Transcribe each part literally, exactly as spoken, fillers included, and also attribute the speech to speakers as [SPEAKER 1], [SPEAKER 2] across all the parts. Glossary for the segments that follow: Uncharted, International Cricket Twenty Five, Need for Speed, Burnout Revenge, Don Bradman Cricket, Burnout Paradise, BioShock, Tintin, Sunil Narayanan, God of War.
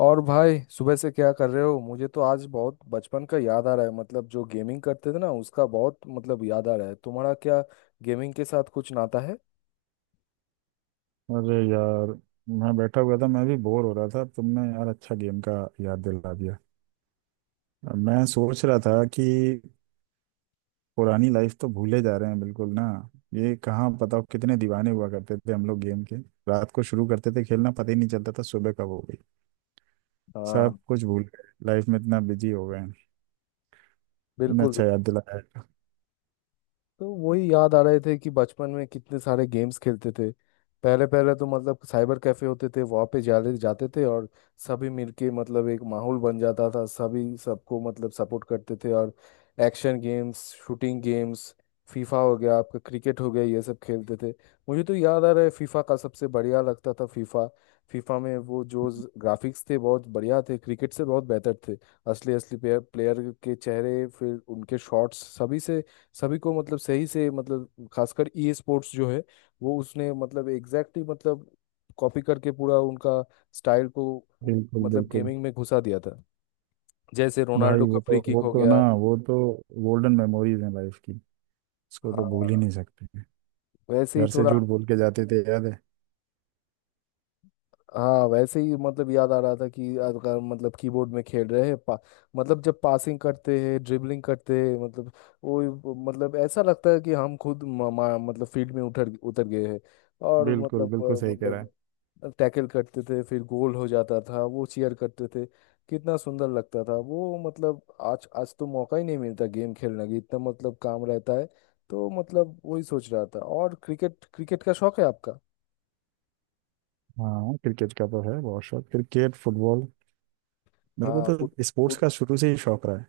[SPEAKER 1] और भाई सुबह से क्या कर रहे हो? मुझे तो आज बहुत बचपन का याद आ रहा है। मतलब जो गेमिंग करते थे ना उसका बहुत मतलब याद आ रहा है। तुम्हारा क्या गेमिंग के साथ कुछ नाता है?
[SPEAKER 2] अरे यार, मैं बैठा हुआ था। मैं भी बोर हो रहा था। तुमने यार अच्छा गेम का याद दिला दिया। मैं सोच रहा था कि पुरानी लाइफ तो भूले जा रहे हैं, बिल्कुल ना। ये कहाँ, बताओ कितने दीवाने हुआ करते थे हम लोग गेम के। रात को शुरू करते थे खेलना, पता ही नहीं चलता था सुबह कब हो गई। सब
[SPEAKER 1] हाँ।
[SPEAKER 2] कुछ भूल गए, लाइफ में इतना बिजी हो गए हैं। तुमने
[SPEAKER 1] बिल्कुल।
[SPEAKER 2] अच्छा याद दिलाया।
[SPEAKER 1] तो वही याद आ रहे थे कि बचपन में कितने सारे गेम्स खेलते थे। पहले पहले तो मतलब साइबर कैफे होते थे वहाँ पे जाले जाते थे। और सभी मिलके मतलब एक माहौल बन जाता था। सभी सबको मतलब सपोर्ट करते थे। और action games, shooting games, FIFA हो गया आपका, क्रिकेट हो गया, ये सब खेलते थे। मुझे तो याद आ रहा है, फीफा का सबसे बढ़िया लगता था। फीफा। फीफा में वो जो ग्राफिक्स थे बहुत बढ़िया थे, क्रिकेट से बहुत बेहतर थे। असली असली प्लेयर प्लेयर के चेहरे, फिर उनके शॉट्स, सभी से सभी को मतलब सही से, मतलब खासकर ई स्पोर्ट्स जो है वो उसने मतलब एग्जैक्टली मतलब कॉपी करके पूरा उनका स्टाइल को उ-
[SPEAKER 2] बिल्कुल
[SPEAKER 1] मतलब
[SPEAKER 2] बिल्कुल।
[SPEAKER 1] गेमिंग में घुसा दिया था। जैसे रोनाल्डो
[SPEAKER 2] भाई
[SPEAKER 1] का
[SPEAKER 2] वो तो
[SPEAKER 1] फ्री
[SPEAKER 2] वो
[SPEAKER 1] किक हो
[SPEAKER 2] तो ना
[SPEAKER 1] गया।
[SPEAKER 2] वो तो गोल्डन मेमोरीज हैं लाइफ की। उसको तो भूल ही
[SPEAKER 1] हाँ
[SPEAKER 2] नहीं सकते।
[SPEAKER 1] वैसे ही
[SPEAKER 2] घर से
[SPEAKER 1] थोड़ा।
[SPEAKER 2] झूठ बोल के जाते थे, याद है।
[SPEAKER 1] हाँ वैसे ही मतलब याद आ रहा था कि अगर मतलब कीबोर्ड में खेल रहे हैं पा, मतलब जब पासिंग करते हैं ड्रिबलिंग करते हैं, मतलब वो मतलब ऐसा लगता है कि हम खुद म, म, मतलब फील्ड में उतर उतर गए हैं। और
[SPEAKER 2] बिल्कुल
[SPEAKER 1] मतलब
[SPEAKER 2] बिल्कुल,
[SPEAKER 1] अ,
[SPEAKER 2] सही कह रहा है।
[SPEAKER 1] मतलब टैकल करते थे फिर गोल हो जाता था वो चीयर करते थे। कितना सुंदर लगता था वो। मतलब आज आज तो मौका ही नहीं मिलता गेम खेलने की, इतना मतलब काम रहता है। तो मतलब वही सोच रहा था। और क्रिकेट, क्रिकेट का शौक है आपका?
[SPEAKER 2] हाँ, क्रिकेट का तो है बहुत शौक, क्रिकेट फुटबॉल। मेरे को
[SPEAKER 1] हाँ। फुट-
[SPEAKER 2] तो स्पोर्ट्स
[SPEAKER 1] फुट-
[SPEAKER 2] का शुरू से ही शौक रहा है।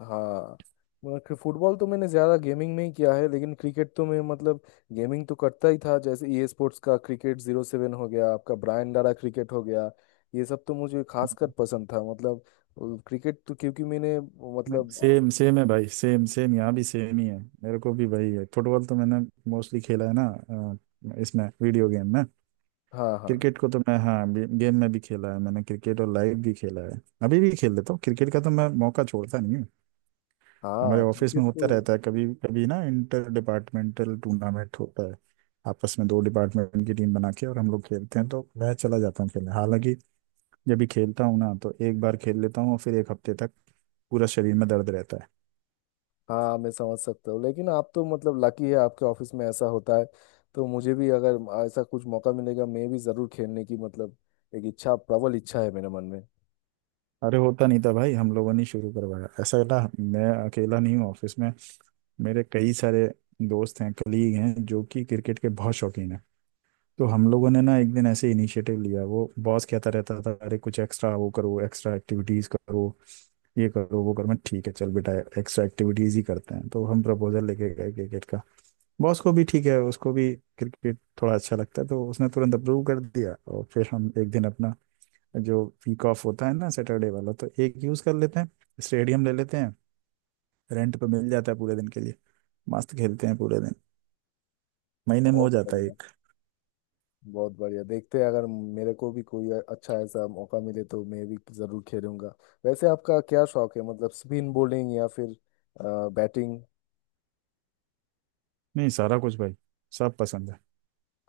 [SPEAKER 1] हाँ मतलब फुटबॉल तो मैंने ज्यादा गेमिंग में ही किया है, लेकिन क्रिकेट तो मैं मतलब गेमिंग तो करता ही था। जैसे ई स्पोर्ट्स का क्रिकेट जीरो सेवन हो गया आपका, ब्रायन डारा क्रिकेट हो गया, ये सब तो मुझे खासकर पसंद था। मतलब क्रिकेट तो क्योंकि मैंने मतलब
[SPEAKER 2] सेम सेम है भाई, सेम सेम, यहाँ भी सेम ही है। मेरे को भी वही है। फुटबॉल तो मैंने मोस्टली खेला है ना, अ, इसमें वीडियो गेम में।
[SPEAKER 1] हाँ। हाँ।
[SPEAKER 2] क्रिकेट को तो मैं, हाँ, गे, गेम में भी खेला है मैंने क्रिकेट, और लाइव भी खेला है, अभी भी खेल लेता हूँ। क्रिकेट का तो मैं मौका छोड़ता नहीं। हमारे
[SPEAKER 1] हाँ
[SPEAKER 2] ऑफिस
[SPEAKER 1] क्रिकेट
[SPEAKER 2] में
[SPEAKER 1] तो
[SPEAKER 2] होता रहता है कभी कभी ना, इंटर डिपार्टमेंटल टूर्नामेंट होता है। आपस में दो डिपार्टमेंट की टीम बना के और हम लोग खेलते हैं, तो मैं चला जाता हूँ खेलने। हालांकि जब भी खेलता हूँ ना तो एक बार खेल लेता हूँ, और फिर एक हफ्ते तक पूरा शरीर में दर्द रहता है।
[SPEAKER 1] हाँ। मैं समझ सकता हूँ, लेकिन आप तो मतलब लकी है आपके ऑफिस में ऐसा होता है। तो मुझे भी अगर ऐसा कुछ मौका मिलेगा मैं भी जरूर खेलने की मतलब एक इच्छा, प्रबल इच्छा है मेरे मन में।
[SPEAKER 2] अरे, होता नहीं था भाई, हम लोगों ने शुरू करवाया ऐसा ना। मैं अकेला नहीं हूँ ऑफिस में, मेरे कई सारे दोस्त हैं, कलीग हैं, जो कि क्रिकेट के बहुत शौकीन हैं। तो हम लोगों ने ना एक दिन ऐसे इनिशिएटिव लिया। वो बॉस कहता रहता था, अरे कुछ एक्स्ट्रा वो करो, एक्स्ट्रा एक्टिविटीज करो, ये करो वो करो। मैं, ठीक है चल बेटा, एक्स्ट्रा एक्टिविटीज ही करते हैं। तो हम प्रपोजल लेके गए क्रिकेट का। बॉस को भी, ठीक है, उसको भी क्रिकेट थोड़ा अच्छा लगता है, तो उसने तुरंत अप्रूव कर दिया। और फिर हम एक दिन अपना, जो वीक ऑफ होता है ना सैटरडे वाला, तो एक यूज कर लेते हैं। स्टेडियम ले लेते हैं, रेंट पे मिल जाता है पूरे दिन के लिए, मस्त खेलते हैं पूरे दिन। महीने में हो
[SPEAKER 1] बहुत
[SPEAKER 2] जाता है
[SPEAKER 1] बढ़िया।
[SPEAKER 2] एक।
[SPEAKER 1] बहुत बढ़िया। देखते हैं अगर मेरे को भी कोई अच्छा ऐसा मौका मिले तो मैं भी जरूर खेलूंगा। वैसे आपका क्या शौक है, मतलब स्पिन बॉलिंग या फिर बैटिंग?
[SPEAKER 2] नहीं, सारा कुछ भाई, सब पसंद है।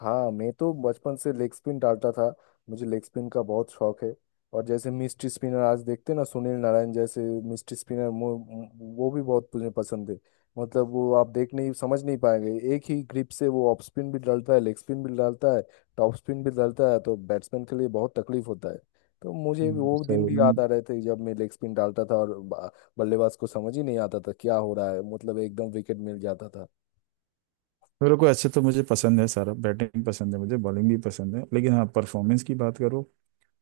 [SPEAKER 1] हाँ मैं तो बचपन से लेग स्पिन डालता था। मुझे लेग स्पिन का बहुत शौक है। और जैसे मिस्ट्री स्पिनर आज देखते हैं ना, सुनील नारायण जैसे मिस्ट्री स्पिनर, वो भी बहुत मुझे पसंद है। मतलब वो आप देख नहीं, समझ नहीं पाएंगे, एक ही ग्रिप से वो ऑफ स्पिन भी डालता है, लेग स्पिन भी डालता है, टॉप स्पिन भी डालता है। तो बैट्समैन के लिए बहुत तकलीफ होता है। तो मुझे
[SPEAKER 2] हम्म,
[SPEAKER 1] वो
[SPEAKER 2] सही
[SPEAKER 1] दिन भी याद आ
[SPEAKER 2] है।
[SPEAKER 1] रहे थे जब मैं लेग स्पिन डालता था और बा- बल्लेबाज को समझ ही नहीं आता था क्या हो रहा है, मतलब एकदम विकेट मिल जाता था।
[SPEAKER 2] मेरे को ऐसे तो, मुझे पसंद है सारा, बैटिंग पसंद है, मुझे बॉलिंग भी पसंद है। लेकिन हाँ, परफॉर्मेंस की बात करो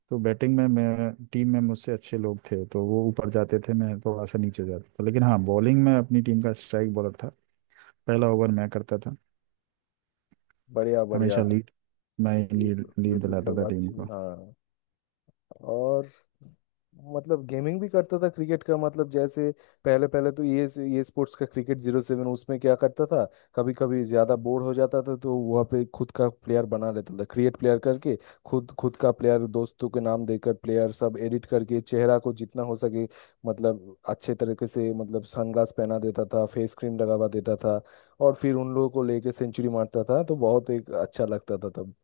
[SPEAKER 2] तो बैटिंग में मैं, टीम में मुझसे अच्छे लोग थे तो वो ऊपर जाते थे, मैं थोड़ा सा नीचे जाता था। लेकिन हाँ, बॉलिंग में अपनी टीम का स्ट्राइक बॉलर था। पहला ओवर मैं करता था,
[SPEAKER 1] बढ़िया।
[SPEAKER 2] हमेशा
[SPEAKER 1] बढ़िया।
[SPEAKER 2] लीड, मैं
[SPEAKER 1] ये
[SPEAKER 2] लीड
[SPEAKER 1] तो ये
[SPEAKER 2] लीड
[SPEAKER 1] तो
[SPEAKER 2] दिलाता
[SPEAKER 1] सब
[SPEAKER 2] था टीम
[SPEAKER 1] अच्छी
[SPEAKER 2] को।
[SPEAKER 1] हाँ। और मतलब गेमिंग भी करता था क्रिकेट का, मतलब जैसे पहले पहले तो ये ये स्पोर्ट्स का क्रिकेट जीरो सेवन, उसमें क्या करता था, कभी कभी ज्यादा बोर हो जाता था तो वहाँ पे खुद का प्लेयर बना लेता था, क्रिएट प्लेयर करके खुद खुद का प्लेयर दोस्तों के नाम देकर प्लेयर सब एडिट करके, चेहरा को जितना हो सके मतलब अच्छे तरीके से, मतलब सनग्लास पहना देता था, फेस क्रीम लगावा देता था और फिर उन लोगों को लेके सेंचुरी मारता था तो बहुत एक अच्छा लगता था तब।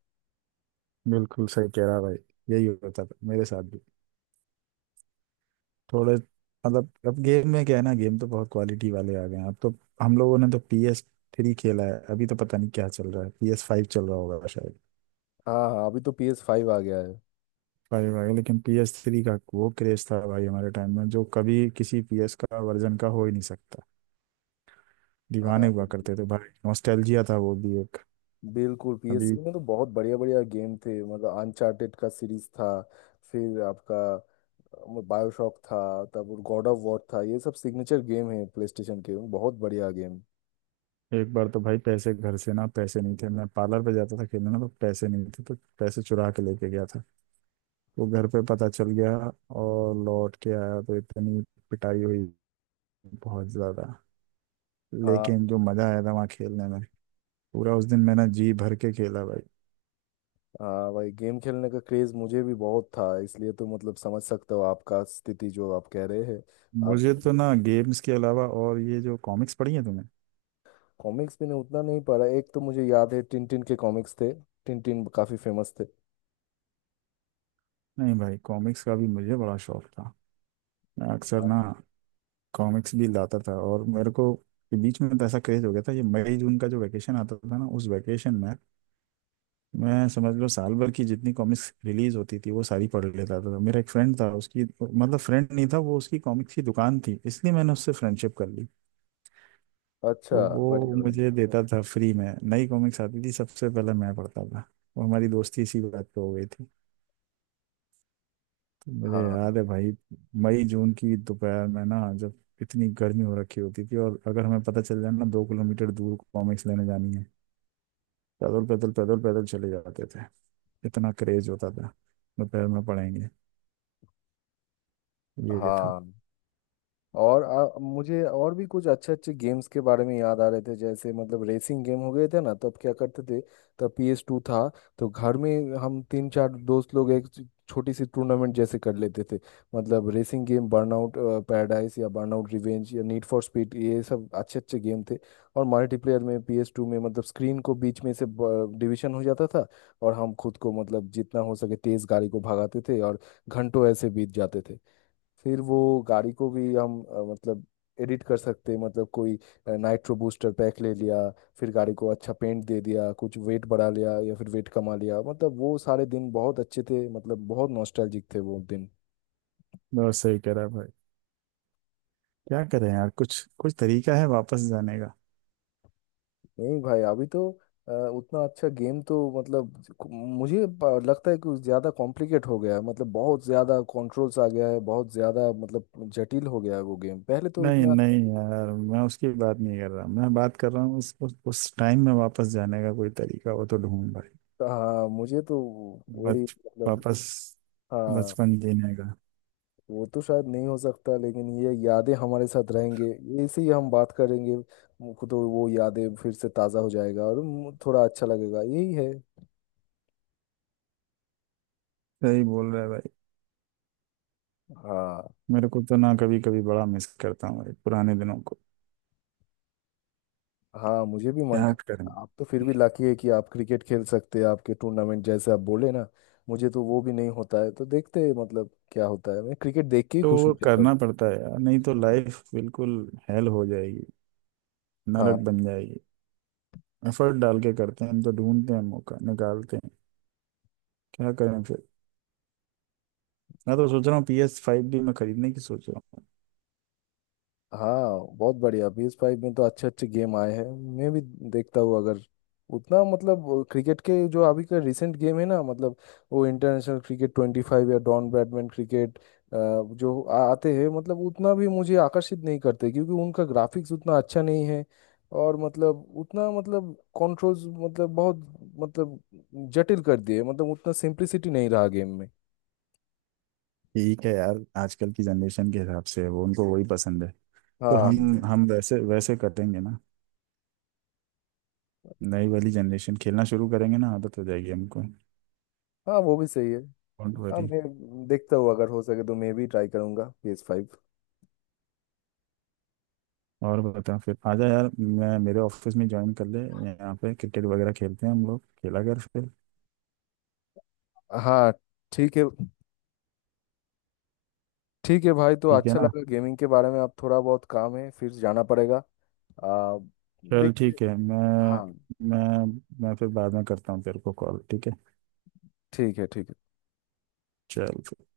[SPEAKER 2] बिल्कुल सही कह रहा भाई, यही होता था मेरे साथ भी। थोड़े मतलब, अब गेम में क्या है ना, गेम तो बहुत क्वालिटी वाले आ गए हैं अब तो। हम लोगों ने तो पी एस थ्री खेला है, अभी तो पता नहीं क्या चल रहा है, पी एस फाइव चल रहा होगा शायद।
[SPEAKER 1] हाँ हाँ, अभी तो पी एस फाइव आ गया है।
[SPEAKER 2] फाइव भाई। लेकिन पी एस थ्री का वो क्रेज था भाई हमारे टाइम में, जो कभी किसी पी एस का वर्जन का हो ही नहीं सकता।
[SPEAKER 1] हाँ
[SPEAKER 2] दीवाने हुआ करते
[SPEAKER 1] बिल्कुल।
[SPEAKER 2] थे भाई, नॉस्टैल्जिया था वो भी एक।
[SPEAKER 1] बिल्कुल पी एस
[SPEAKER 2] अभी
[SPEAKER 1] में तो बहुत बढ़िया बढ़िया गेम थे। मतलब अनचार्टेड का सीरीज था, फिर आपका बायोशॉक था, तब गॉड ऑफ वॉर था, ये सब सिग्नेचर गेम है प्ले स्टेशन के, बहुत बढ़िया गेम।
[SPEAKER 2] एक बार तो भाई, पैसे घर से ना, पैसे नहीं थे, मैं पार्लर पे जाता था खेलने ना, तो पैसे नहीं थे तो पैसे चुरा के लेके गया था। वो घर पे पता चल गया, और लौट के आया तो इतनी पिटाई हुई, बहुत ज्यादा।
[SPEAKER 1] हाँ।
[SPEAKER 2] लेकिन जो मजा आया था वहाँ खेलने में, पूरा उस दिन मैंने जी भर के खेला भाई।
[SPEAKER 1] हाँ भाई, गेम खेलने का क्रेज मुझे भी बहुत था, इसलिए तो मतलब समझ सकते हो आपका स्थिति जो आप कह रहे हैं। आप
[SPEAKER 2] मुझे तो ना गेम्स के अलावा, और ये जो कॉमिक्स पढ़ी है तुम्हें?
[SPEAKER 1] कॉमिक्स मैंने उतना नहीं पढ़ा, एक तो मुझे याद है टिन टिन के कॉमिक्स थे, टिन टिन काफी फेमस थे।
[SPEAKER 2] नहीं भाई, कॉमिक्स का भी मुझे बड़ा शौक था। मैं अक्सर ना
[SPEAKER 1] हाँ।
[SPEAKER 2] कॉमिक्स भी लाता था, और मेरे को के बीच में तो ऐसा क्रेज हो गया था, ये मई जून का जो वैकेशन आता था ना, उस वैकेशन में मैं, समझ लो, साल भर की जितनी कॉमिक्स रिलीज होती थी वो सारी पढ़ लेता था। मेरा एक फ्रेंड था, उसकी मतलब, फ्रेंड नहीं था वो, उसकी कॉमिक्स की दुकान थी, इसलिए मैंने उससे फ्रेंडशिप कर ली।
[SPEAKER 1] अच्छा।
[SPEAKER 2] तो वो
[SPEAKER 1] बढ़िया। बढ़िया।
[SPEAKER 2] मुझे देता था फ्री में, नई कॉमिक्स आती थी सबसे पहले मैं पढ़ता था, और हमारी दोस्ती इसी बात पे हो गई थी। तो मुझे
[SPEAKER 1] हाँ।
[SPEAKER 2] याद है भाई, मई जून की दोपहर में ना, जब इतनी गर्मी हो रखी होती थी, और अगर हमें पता चल जाए ना दो किलोमीटर दूर कॉमिक्स लेने जानी है, पैदल पैदल पैदल पैदल चले जाते थे। इतना क्रेज होता था, दोपहर में पढ़ेंगे, ये था।
[SPEAKER 1] हाँ और आ, मुझे और भी कुछ अच्छे अच्छे गेम्स के बारे में याद आ रहे थे जैसे मतलब रेसिंग गेम हो गए थे ना, तब क्या करते थे, तब PS2 टू था। तो घर में हम तीन चार दोस्त लोग एक छ- छोटी सी टूर्नामेंट जैसे कर लेते थे। मतलब रेसिंग गेम, बर्नआउट पैराडाइज या बर्नआउट रिवेंज या नीड फॉर स्पीड, ये सब अच्छे अच्छे गेम थे। और मल्टीप्लेयर में PS2 टू में मतलब स्क्रीन को बीच में से डिवीजन हो जाता था और हम खुद को मतलब जितना हो सके तेज गाड़ी को भगाते थे और घंटों ऐसे बीत जाते थे। फिर वो गाड़ी को भी हम अ, मतलब एडिट कर सकते हैं, मतलब कोई नाइट्रो बूस्टर पैक ले लिया, फिर गाड़ी को अच्छा पेंट दे दिया, कुछ वेट बढ़ा लिया या फिर वेट कमा लिया। मतलब वो सारे दिन बहुत अच्छे थे, मतलब बहुत नॉस्टैल्जिक थे वो दिन।
[SPEAKER 2] बहुत सही कह रहा है भाई, क्या करें यार, कुछ कुछ तरीका है वापस जाने का?
[SPEAKER 1] नहीं भाई अभी तो अ, उतना अच्छा गेम तो मतलब कु- मुझे प- लगता है कि ज़्यादा कॉम्प्लिकेट हो गया है, मतलब बहुत ज़्यादा कंट्रोल्स आ गया है, बहुत ज़्यादा मतलब जटिल हो गया है वो गेम। पहले तो
[SPEAKER 2] नहीं
[SPEAKER 1] इतना
[SPEAKER 2] नहीं यार, मैं उसकी बात नहीं कर रहा, मैं बात कर रहा हूँ उस उस, उस टाइम में वापस जाने का कोई तरीका हो तो ढूंढ भाई।
[SPEAKER 1] हाँ। मुझे तो वही
[SPEAKER 2] बच
[SPEAKER 1] मतलब
[SPEAKER 2] वापस
[SPEAKER 1] हाँ।
[SPEAKER 2] बचपन जीने का।
[SPEAKER 1] वो तो शायद नहीं हो सकता, लेकिन ये यादें हमारे साथ रहेंगे, ऐसे ही हम बात करेंगे। मुझको तो वो यादें फिर से ताज़ा हो जाएगा और मु- थोड़ा अच्छा लगेगा, यही है।
[SPEAKER 2] सही बोल रहा है भाई।
[SPEAKER 1] हाँ।
[SPEAKER 2] मेरे को तो ना कभी कभी बड़ा मिस करता हूँ भाई पुराने दिनों को।
[SPEAKER 1] हाँ मुझे भी मन
[SPEAKER 2] क्या
[SPEAKER 1] कर।
[SPEAKER 2] करें,
[SPEAKER 1] आप तो फिर भी लाकी है कि आप क्रिकेट खेल सकते हैं आपके टूर्नामेंट जैसे आप बोले ना। मुझे तो वो भी नहीं होता है, तो देखते हैं मतलब क्या होता है, मैं क्रिकेट देख के ही
[SPEAKER 2] तो
[SPEAKER 1] खुश हो
[SPEAKER 2] वो
[SPEAKER 1] जाता हूँ।
[SPEAKER 2] करना पड़ता है यार, नहीं तो
[SPEAKER 1] हाँ।
[SPEAKER 2] लाइफ बिल्कुल हेल हो जाएगी,
[SPEAKER 1] हाँ,
[SPEAKER 2] नरक बन जाएगी। एफर्ट डाल के करते हैं हम, तो ढूंढते हैं, मौका निकालते हैं। क्या करें फिर, मैं तो सोच रहा हूँ पी एस फाइव भी मैं खरीदने की सोच रहा हूँ।
[SPEAKER 1] हाँ बहुत बढ़िया, पी एस फाइव में तो अच्छे अच्छे गेम आए हैं। मैं भी देखता हूँ अगर उतना मतलब क्रिकेट के जो अभी का रिसेंट गेम है ना, मतलब वो इंटरनेशनल क्रिकेट ट्वेंटी फाइव या डॉन ब्रैडमैन क्रिकेट जो आ- आते हैं, मतलब उतना भी मुझे आकर्षित नहीं करते क्योंकि उनका ग्राफिक्स उतना अच्छा नहीं है। और मतलब उतना मतलब कंट्रोल्स मतलब बहुत मतलब जटिल कर दिए, मतलब उतना सिंप्लिसिटी नहीं रहा गेम में।
[SPEAKER 2] ठीक है यार, आजकल की जनरेशन के हिसाब से वो, उनको वही पसंद है। तो
[SPEAKER 1] हाँ।
[SPEAKER 2] हम हम वैसे वैसे करेंगे ना, नई वाली जनरेशन खेलना शुरू करेंगे ना, आदत हो जाएगी हमको।
[SPEAKER 1] हाँ वो भी सही है।
[SPEAKER 2] डोंट
[SPEAKER 1] हाँ
[SPEAKER 2] वरी।
[SPEAKER 1] मैं देखता हूँ अगर हो सके तो मैं भी ट्राई करूंगा पी एस फाइव।
[SPEAKER 2] और बता, फिर आजा यार, मैं मेरे ऑफिस में ज्वाइन कर ले, यहाँ पे क्रिकेट वगैरह खेलते हैं हम लोग, खेला कर फिर।
[SPEAKER 1] हाँ। ठीक है। ठीक है भाई तो
[SPEAKER 2] ठीक है
[SPEAKER 1] अच्छा
[SPEAKER 2] ना?
[SPEAKER 1] लगा गेमिंग के बारे में। अब थोड़ा बहुत काम है फिर जाना पड़ेगा। आ,
[SPEAKER 2] चल,
[SPEAKER 1] देखते
[SPEAKER 2] ठीक है। मैं
[SPEAKER 1] हाँ।
[SPEAKER 2] मैं मैं फिर बाद में करता हूँ तेरे को कॉल, ठीक है?
[SPEAKER 1] ठीक है ठीक है।
[SPEAKER 2] चल।